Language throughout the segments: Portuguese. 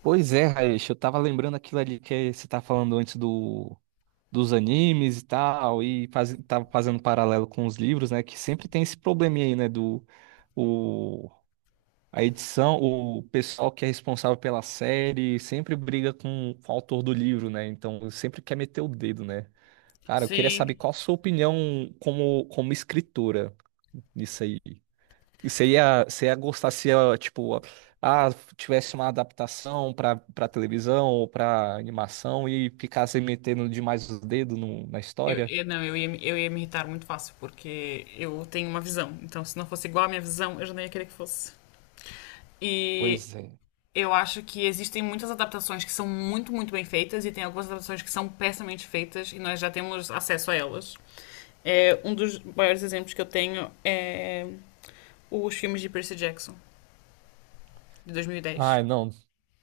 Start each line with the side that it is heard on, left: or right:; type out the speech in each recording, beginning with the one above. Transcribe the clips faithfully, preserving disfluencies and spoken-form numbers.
right: Pois é, Raish, eu tava lembrando aquilo ali que você tá falando antes do, dos animes e tal, e faz, tava fazendo paralelo com os livros, né? Que sempre tem esse probleminha aí, né? Do o, a edição, o pessoal que é responsável pela série sempre briga com o autor do livro, né? Então sempre quer meter o dedo, né? Cara, eu queria saber
left: Sim,
right: qual a sua opinião como, como escritora nisso aí. Você ia, você ia gostar se, ó, tipo, ah, tivesse uma adaptação pra, pra televisão ou pra animação e ficasse metendo demais os dedos no- na
left: eu,
right: história?
left: eu- não, eu ia, me- eu ia me irritar muito fácil, porque eu tenho uma visão. Então, se não fosse igual à minha visão, eu já não ia querer que fosse. E
right: Pois é.
left: eu acho que existem muitas adaptações que são muito, muito bem feitas, e tem algumas adaptações que são pessimamente feitas, e nós já temos acesso a elas. É, um dos maiores exemplos que eu tenho é os filmes de Percy Jackson, de dois mil e dez.
right: Ai, não.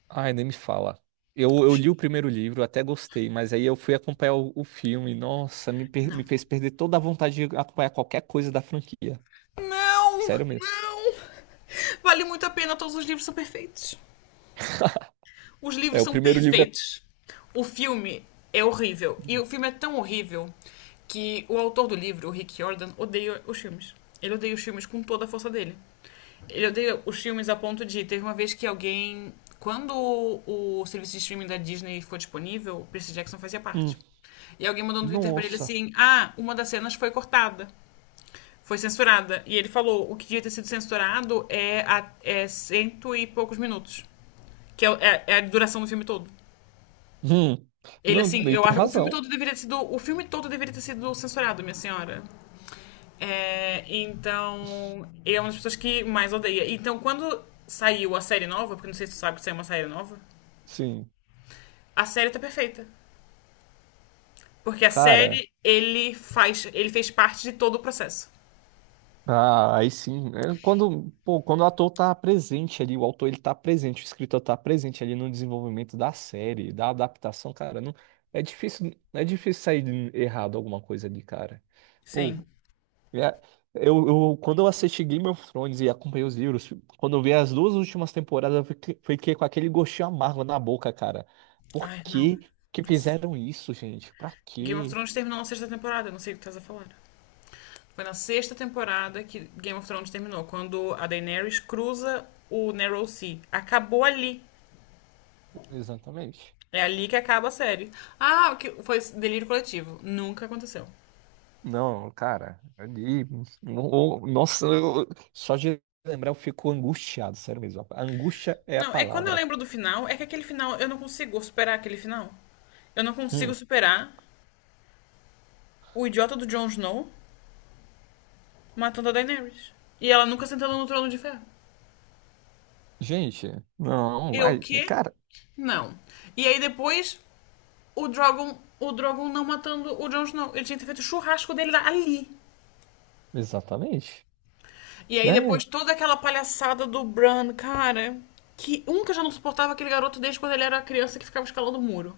right: Ai, nem me fala. Eu, eu li o primeiro livro, até gostei, mas aí eu fui acompanhar o, o filme. Nossa, me, per-
left: Não.
right: me fez perder toda a vontade de acompanhar qualquer coisa da franquia.
left: Não!
right: Sério mesmo.
left: Não! Vale muito a pena, todos os livros são perfeitos. Os
right: É,
left: livros
right: o
left: são
right: primeiro livro é.
left: perfeitos. O filme é horrível. E o filme é tão horrível que o autor do livro, o Rick Jordan, odeia os filmes. Ele odeia os filmes com toda a força dele. Ele odeia os filmes a ponto de. Teve uma vez que alguém. Quando o, o serviço de streaming da Disney ficou disponível, o Percy Jackson fazia
right: Hum,
left: parte. E alguém mandou no Twitter pra ele
right: nossa.
left: assim: Ah, uma das cenas foi cortada. Foi censurada. E ele falou: o que devia ter sido censurado é, a, é cento e poucos minutos. Que é, é- é a duração do filme todo.
right: Hum.
left: Ele,
right: Não,
left: assim,
right: e
left: eu
right: tem
left: acho. O filme
right: razão.
left: todo deveria ter sido. O filme todo deveria ter sido censurado, minha senhora. É, então. Ele é uma das pessoas que mais odeia. Então, quando saiu a série nova, porque não sei se tu sabe que saiu uma série nova,
right: Sim.
left: a série tá perfeita. Porque a
right: Cara.
left: série, ele faz. Ele fez parte de todo o processo.
right: Ah, aí sim. É, quando, pô, quando o ator tá presente ali, o autor ele tá presente, o escritor tá presente ali no desenvolvimento da série, da adaptação, cara, não, é difícil, é difícil sair errado alguma coisa ali, cara. Pô,
left: Sim.
right: é- eu, eu- quando eu assisti Game of Thrones e acompanhei os livros, quando eu vi as duas últimas temporadas, eu fiquei, fiquei com aquele gostinho amargo na boca, cara. Por
left: Ai, não.
right: que que
left: Nossa.
right: fizeram isso, gente? Pra
left: Game of
right: quê?
left: Thrones terminou na sexta temporada, eu não sei o que tu estás a falar. Foi na sexta temporada que Game of Thrones terminou, quando a Daenerys cruza o Narrow Sea. Acabou ali.
right: Exatamente.
left: É ali que acaba a série. Ah, que foi delírio coletivo. Nunca aconteceu.
right: Não, cara, ali, no- nossa, eu- só de lembrar eu fico angustiado, sério mesmo. A angústia é a
left: Não, é que quando eu
right: palavra.
left: lembro do final, é que aquele final, eu não consigo superar aquele final. Eu não consigo
right: Hum,
left: superar o idiota do Jon Snow matando a Daenerys. E ela nunca sentando no trono de ferro.
right: gente, não,
left: Eu o
right: vai,
left: quê?
right: cara,
left: Não. E aí depois, o Drogon, o Drogon não matando o Jon Snow. Ele tinha que ter feito o churrasco dele lá- ali.
right: exatamente,
left: E aí
right: né?
left: depois toda aquela palhaçada do Bran, cara. Que um que eu já não suportava aquele garoto desde quando ele era criança que ficava escalando o muro.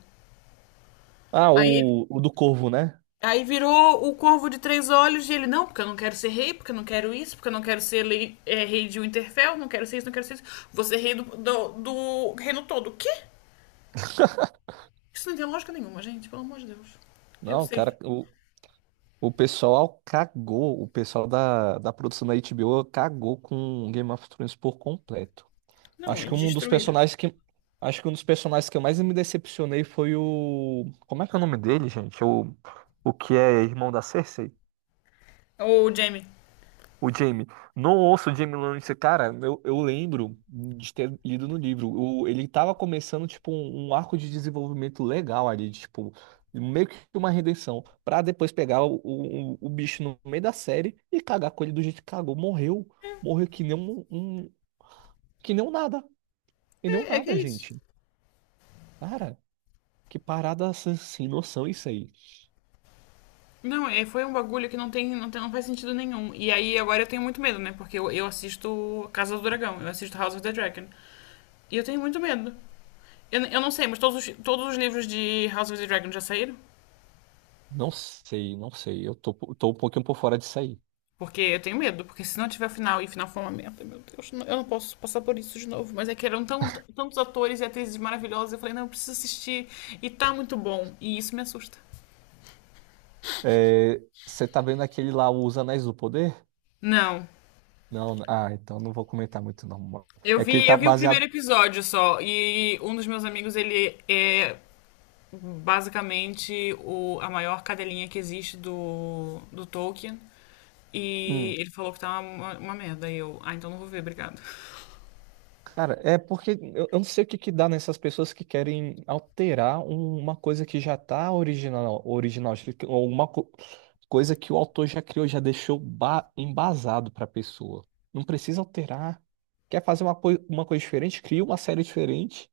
right: Ah,
left: Aí,
right: o, o do Corvo, né?
left: aí virou o Corvo de Três Olhos e ele, não, porque eu não quero ser rei, porque eu não quero isso, porque eu não quero ser lei- é, rei de Winterfell, não quero ser isso, não quero ser isso. Vou ser rei do, do, do reino todo. O quê? Isso não tem lógica nenhuma, gente, pelo amor de Deus. Eu
right: Não, cara,
left: sei.
right: o, o pessoal cagou, o pessoal da, da produção da H B O cagou com Game of Thrones por completo.
left: Não,
right: Acho que
left: eles
right: um dos
left: destruíram.
right: personagens que. Acho que um dos personagens que eu mais me decepcionei foi o. Como é que é o nome dele, gente? O, o que é irmão da Cersei?
left: Ô, Jamie.
right: O Jaime. Não ouço o Jaime Lannister. Cara, eu, eu lembro de ter lido no livro. O, ele tava começando, tipo, um, um arco de desenvolvimento legal ali, tipo, meio que uma redenção. Pra depois pegar o, o, o bicho no meio da série e cagar com ele do jeito que cagou. Morreu. Morreu que nem um, um- que nem um nada. Que nem um
left: É, é que
right: nada,
left: é isso.
right: gente. Cara. Que parada sem sem noção isso aí.
left: Não, é, foi um bagulho que não tem, não tem, não faz sentido nenhum. E aí agora eu tenho muito medo, né? Porque eu, eu assisto Casa do Dragão, eu assisto House of the Dragon. E eu tenho muito medo. Eu, eu não sei, mas todos os, todos os livros de House of the Dragon já saíram?
right: Não sei, não sei. Eu tô, tô um pouquinho por fora disso aí.
left: Porque eu tenho medo, porque se não tiver final e final for uma merda, meu Deus, eu não posso passar por isso de novo. Mas é que eram tão- tantos atores e atrizes maravilhosos, eu falei, não, eu preciso assistir. E tá muito bom. E isso me assusta.
right: É, você tá vendo aquele lá, o Os Anéis do Poder?
left: Não.
right: Não, ah, então não vou comentar muito não.
left: Eu
right: É que ele
left: vi,
right: tá
left: eu vi o primeiro
right: baseado.
left: episódio só, e um dos meus amigos, ele é basicamente o, a maior cadelinha que existe do, do Tolkien. E
right: Hum.
left: ele falou que tá uma, uma merda. E eu, ah, então não vou ver, obrigado.
right: Cara, é porque eu, eu não sei o que que dá nessas pessoas que querem alterar um- uma coisa que já tá original, original, acho que- ou uma co- coisa que o autor já criou, já deixou ba- embasado pra pessoa. Não precisa alterar. Quer fazer uma, coi- uma coisa diferente? Cria uma série diferente.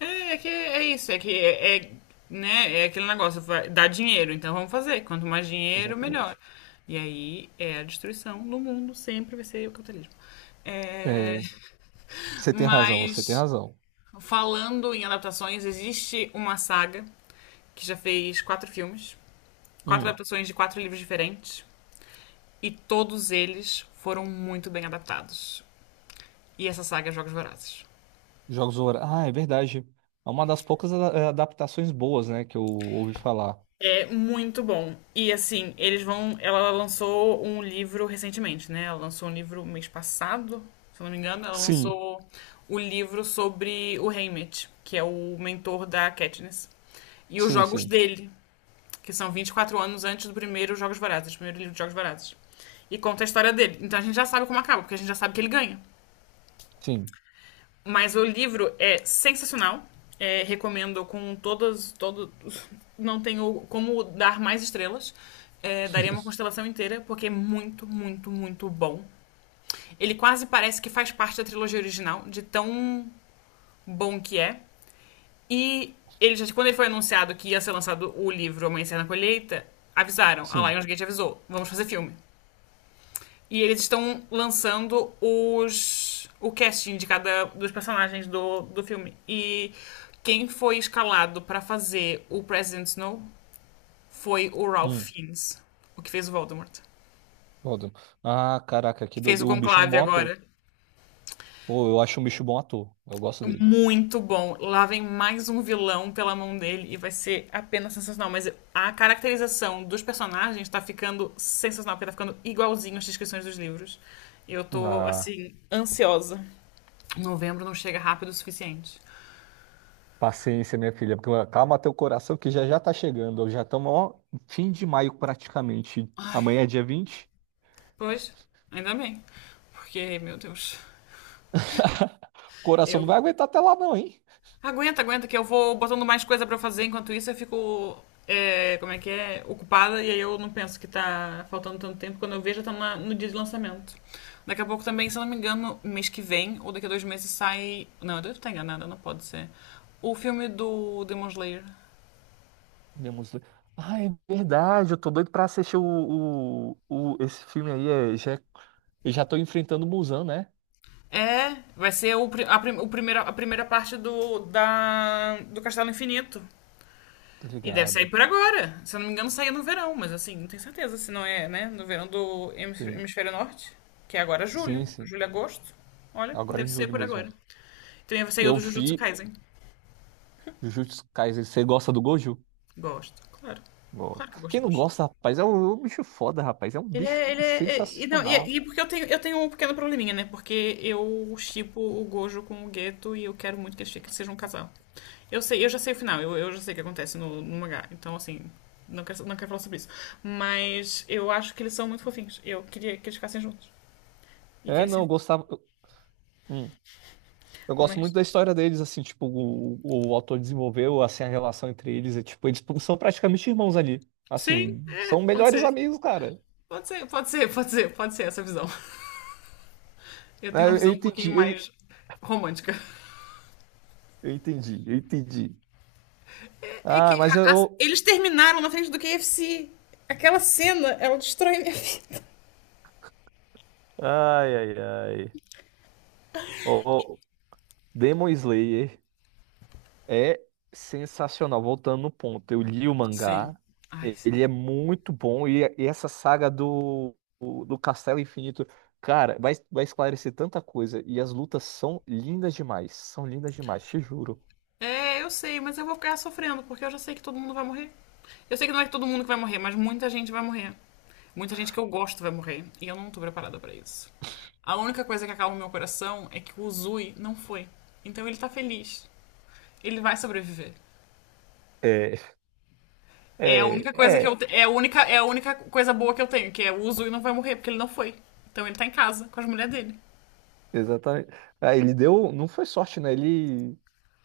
left: É, é que é isso, é que é, é, né, é aquele negócio, vai- dá dinheiro, então vamos fazer. Quanto mais dinheiro, melhor.
right: Exatamente.
left: E aí é a destruição no mundo, sempre vai ser o capitalismo. É,
right: É, você tem razão, você tem
left: Mas
right: razão.
left: falando em adaptações, existe uma saga que já fez quatro filmes, quatro
right: Hum,
left: adaptações de quatro livros diferentes, e todos eles foram muito bem adaptados. E essa saga é Jogos Vorazes.
right: Jogos do Horácio. Ah, é verdade. É uma das poucas a- é, adaptações boas, né, que eu ouvi falar.
left: É muito bom. E assim, eles vão. Ela lançou um livro recentemente, né? Ela lançou um livro mês passado, se eu não me engano. Ela
right: Sim,
left: lançou o livro sobre o Haymitch, que é o mentor da Katniss. E os
right: sim,
left: jogos
right: sim,
left: dele, que são vinte e quatro anos antes do primeiro Jogos Vorazes, primeiro livro de Jogos Vorazes. E conta a história dele. Então a gente já sabe como acaba, porque a gente já sabe que ele ganha.
right: sim,
left: Mas o livro é sensacional. É, recomendo com todas. Todo, não tenho como dar mais estrelas. É, daria uma constelação inteira, porque é muito, muito, muito bom. Ele quase parece que faz parte da trilogia original, de tão bom que é. E ele já, quando ele foi anunciado que ia ser lançado o livro Amanhecer na Colheita, avisaram. A
right: sim.
left: Lionsgate avisou: vamos fazer filme. E eles estão lançando os o casting de cada dos personagens do, do filme. E quem foi escalado pra fazer o President Snow foi o Ralph
right: Hum,
left: Fiennes, o que fez o Voldemort.
right: Gordon. Ah, caraca, que
left: Que fez o
right: doido. O bicho é um
left: Conclave
right: bom ator.
left: agora.
right: Pô, eu acho um bicho bom ator. Eu gosto dele.
left: Muito bom. Lá vem mais um vilão pela mão dele e vai ser apenas sensacional. Mas a caracterização dos personagens tá ficando sensacional, porque tá ficando igualzinho as descrições dos livros. Eu tô,
right: Ah,
left: assim, ansiosa. Novembro não chega rápido o suficiente.
right: paciência, minha filha. porque- Calma teu coração que já já tá chegando. Já estamos, ó, fim de maio praticamente. Amanhã é dia vinte.
left: Pois, ainda bem. Porque, meu Deus.
right: O coração não
left: Eu.
right: vai aguentar até lá, não, hein?
left: Aguenta, aguenta, que eu vou botando mais coisa pra fazer enquanto isso eu fico. É, como é que é? Ocupada e aí eu não penso que tá faltando tanto tempo. Quando eu vejo, já tá na- no dia de lançamento. Daqui a pouco também, se eu não me engano, mês que vem ou daqui a dois meses sai. Não, eu devo estar enganada, não pode ser. O filme do Demon Slayer.
right: Minha música. Ah, é verdade, eu tô doido pra assistir o, o, o- esse filme aí. É, já, eu já tô enfrentando o Muzan, né?
left: É, vai ser o, pri- a, prim- o primeira, a primeira parte do, da, do Castelo Infinito.
right: Tô
left: E deve sair
right: ligado.
left: por agora. Se eu não me engano, saía no verão, mas assim, não tenho certeza se não é, né? No verão do hemis-
right: Sim,
left: hemisfério norte, que é agora
right: sim,
left: julho,
right: sim.
left: julho, agosto. Olha,
right: Agora
left: deve
right: em
left: ser
right: julho
left: por
right: mesmo.
left: agora. Também saiu
right: Eu
left: do Jujutsu
right: vi
left: Kaisen.
right: Jujutsu Kaisen. Você gosta do Gojo?
left: Gosto, claro.
right: Gosto.
left: Claro que eu gosto
right: Quem
left: do
right: não
left: Jujutsu.
right: gosta, rapaz, é um, é um bicho foda, rapaz. É um
left: Ele
right: bicho
left: é. Ele é, é- e, não,
right: sensacional.
left: e, e porque eu tenho, eu tenho um pequeno probleminha, né? Porque eu shippo o Gojo com o Geto e eu quero muito que eles fiquem- sejam um casal. Eu sei, eu já sei o final, eu, eu já sei o que acontece no, no mangá. Então, assim, não quero, não quero falar sobre isso. Mas eu acho que eles são muito fofinhos. Eu queria que eles ficassem juntos. E que
right: É,
left: eles
right: não, eu
left: se.
right: gostava. Eu, hum. Eu gosto muito
left: Mas.
right: da história deles, assim, tipo, o, o autor desenvolveu, assim, a relação entre eles. É, tipo, eles são praticamente irmãos ali.
left: Sim,
right: Assim,
left: é,
right: são
left: pode
right: melhores
left: ser.
right: amigos, cara.
left: Pode ser, pode ser, pode ser, pode ser essa visão. Eu
right: Ah,
left: tenho uma
right: eu eu
left: visão um
right: entendi,
left: pouquinho
right: eu,
left: mais romântica.
right: eu entendi, eu entendi.
left: É
right: Ah,
left: que
right: mas
left: a- a-
right: eu.
left: eles terminaram na frente do K F C. Aquela cena, ela destrói minha vida.
right: Ai, ai, ai. Oh, Demon Slayer é sensacional. Voltando no ponto, eu li o
left: Sim.
right: mangá,
left: Ai,
right: e-
left: sim.
right: ele é muito bom. E, e essa saga do, o- do Castelo Infinito, cara, vai, vai esclarecer tanta coisa. E as lutas são lindas demais, são lindas demais, te juro.
left: É, eu sei, mas eu vou ficar sofrendo, porque eu já sei que todo mundo vai morrer. Eu sei que não é que todo mundo que vai morrer, mas muita gente vai morrer. Muita gente que eu gosto vai morrer. E eu não tô preparada pra isso. A única coisa que acalma o meu coração é que o Uzui não foi. Então ele tá feliz. Ele vai sobreviver.
right: É,
left: É a
right: é,
left: única coisa que eu
right: é.
left: te- é a única é a única coisa boa que eu tenho, que é o Uzui não vai morrer porque ele não foi. Então ele tá em casa com as mulheres dele.
right: Exatamente. Ah, ele deu. Não foi sorte, né? Ele,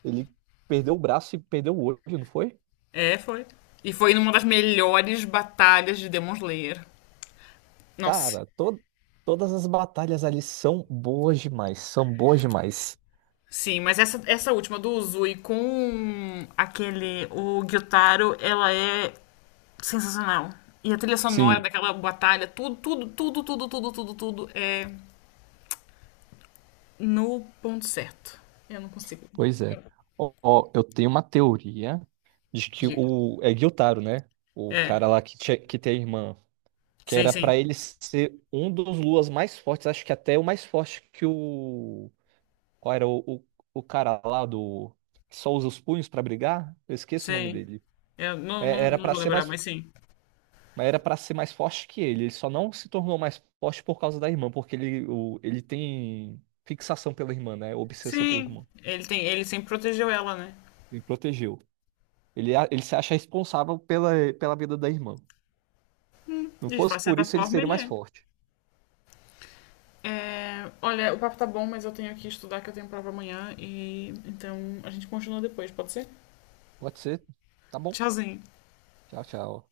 right: Ele perdeu o braço e perdeu o olho, não foi?
left: É, foi. E foi numa das melhores batalhas de Demon Slayer. Nossa.
right: Cara, to... todas as batalhas ali são boas demais. São boas demais.
left: Sim, mas essa, essa última do Uzui com aquele, o Gyutaro, ela é sensacional. E a trilha sonora
right: Sim.
left: daquela batalha, tudo, tudo, tudo, tudo, tudo, tudo, tudo é no ponto certo. Eu não consigo.
right: Pois é.
left: Eu-
right: Ó, ó, eu tenho uma teoria de que
left: Diga.
right: o. É Gyutaro, né? O
left: É.
right: cara lá que, tinha... que tem a irmã. Que
left: Sim,
right: era
left: sim.
right: pra ele ser um dos Luas mais fortes. Acho que até o mais forte que o. Qual era o, o... o cara lá do. Que só usa os punhos pra brigar? Eu esqueço o nome
left: Sim.
right: dele.
left: Eu não,
right: É,
left: não,
right: Era
left: não
right: pra
left: vou
right: ser
left: lembrar,
right: mais,
left: mas sim.
right: era para ser mais forte que ele. Ele só não se tornou mais forte por causa da irmã, porque ele, o, ele tem fixação pela irmã, né? Obsessão pela
left: Sim.
right: irmã.
left: Ele tem, ele sempre protegeu ela, né?
right: Ele protegeu. Ele, a- ele se acha responsável pela, pela vida da irmã. Não fosse
left: De
right: por
left: certa
right: isso, ele
left: forma,
right: seria
left: ele
right: mais
left: é.
right: forte.
left: É, olha, o papo tá bom, mas eu tenho que estudar que eu tenho prova amanhã e então a gente continua depois, pode ser?
right: Pode ser? Tá bom.
left: Tchauzinho.
right: Tchau, tchau.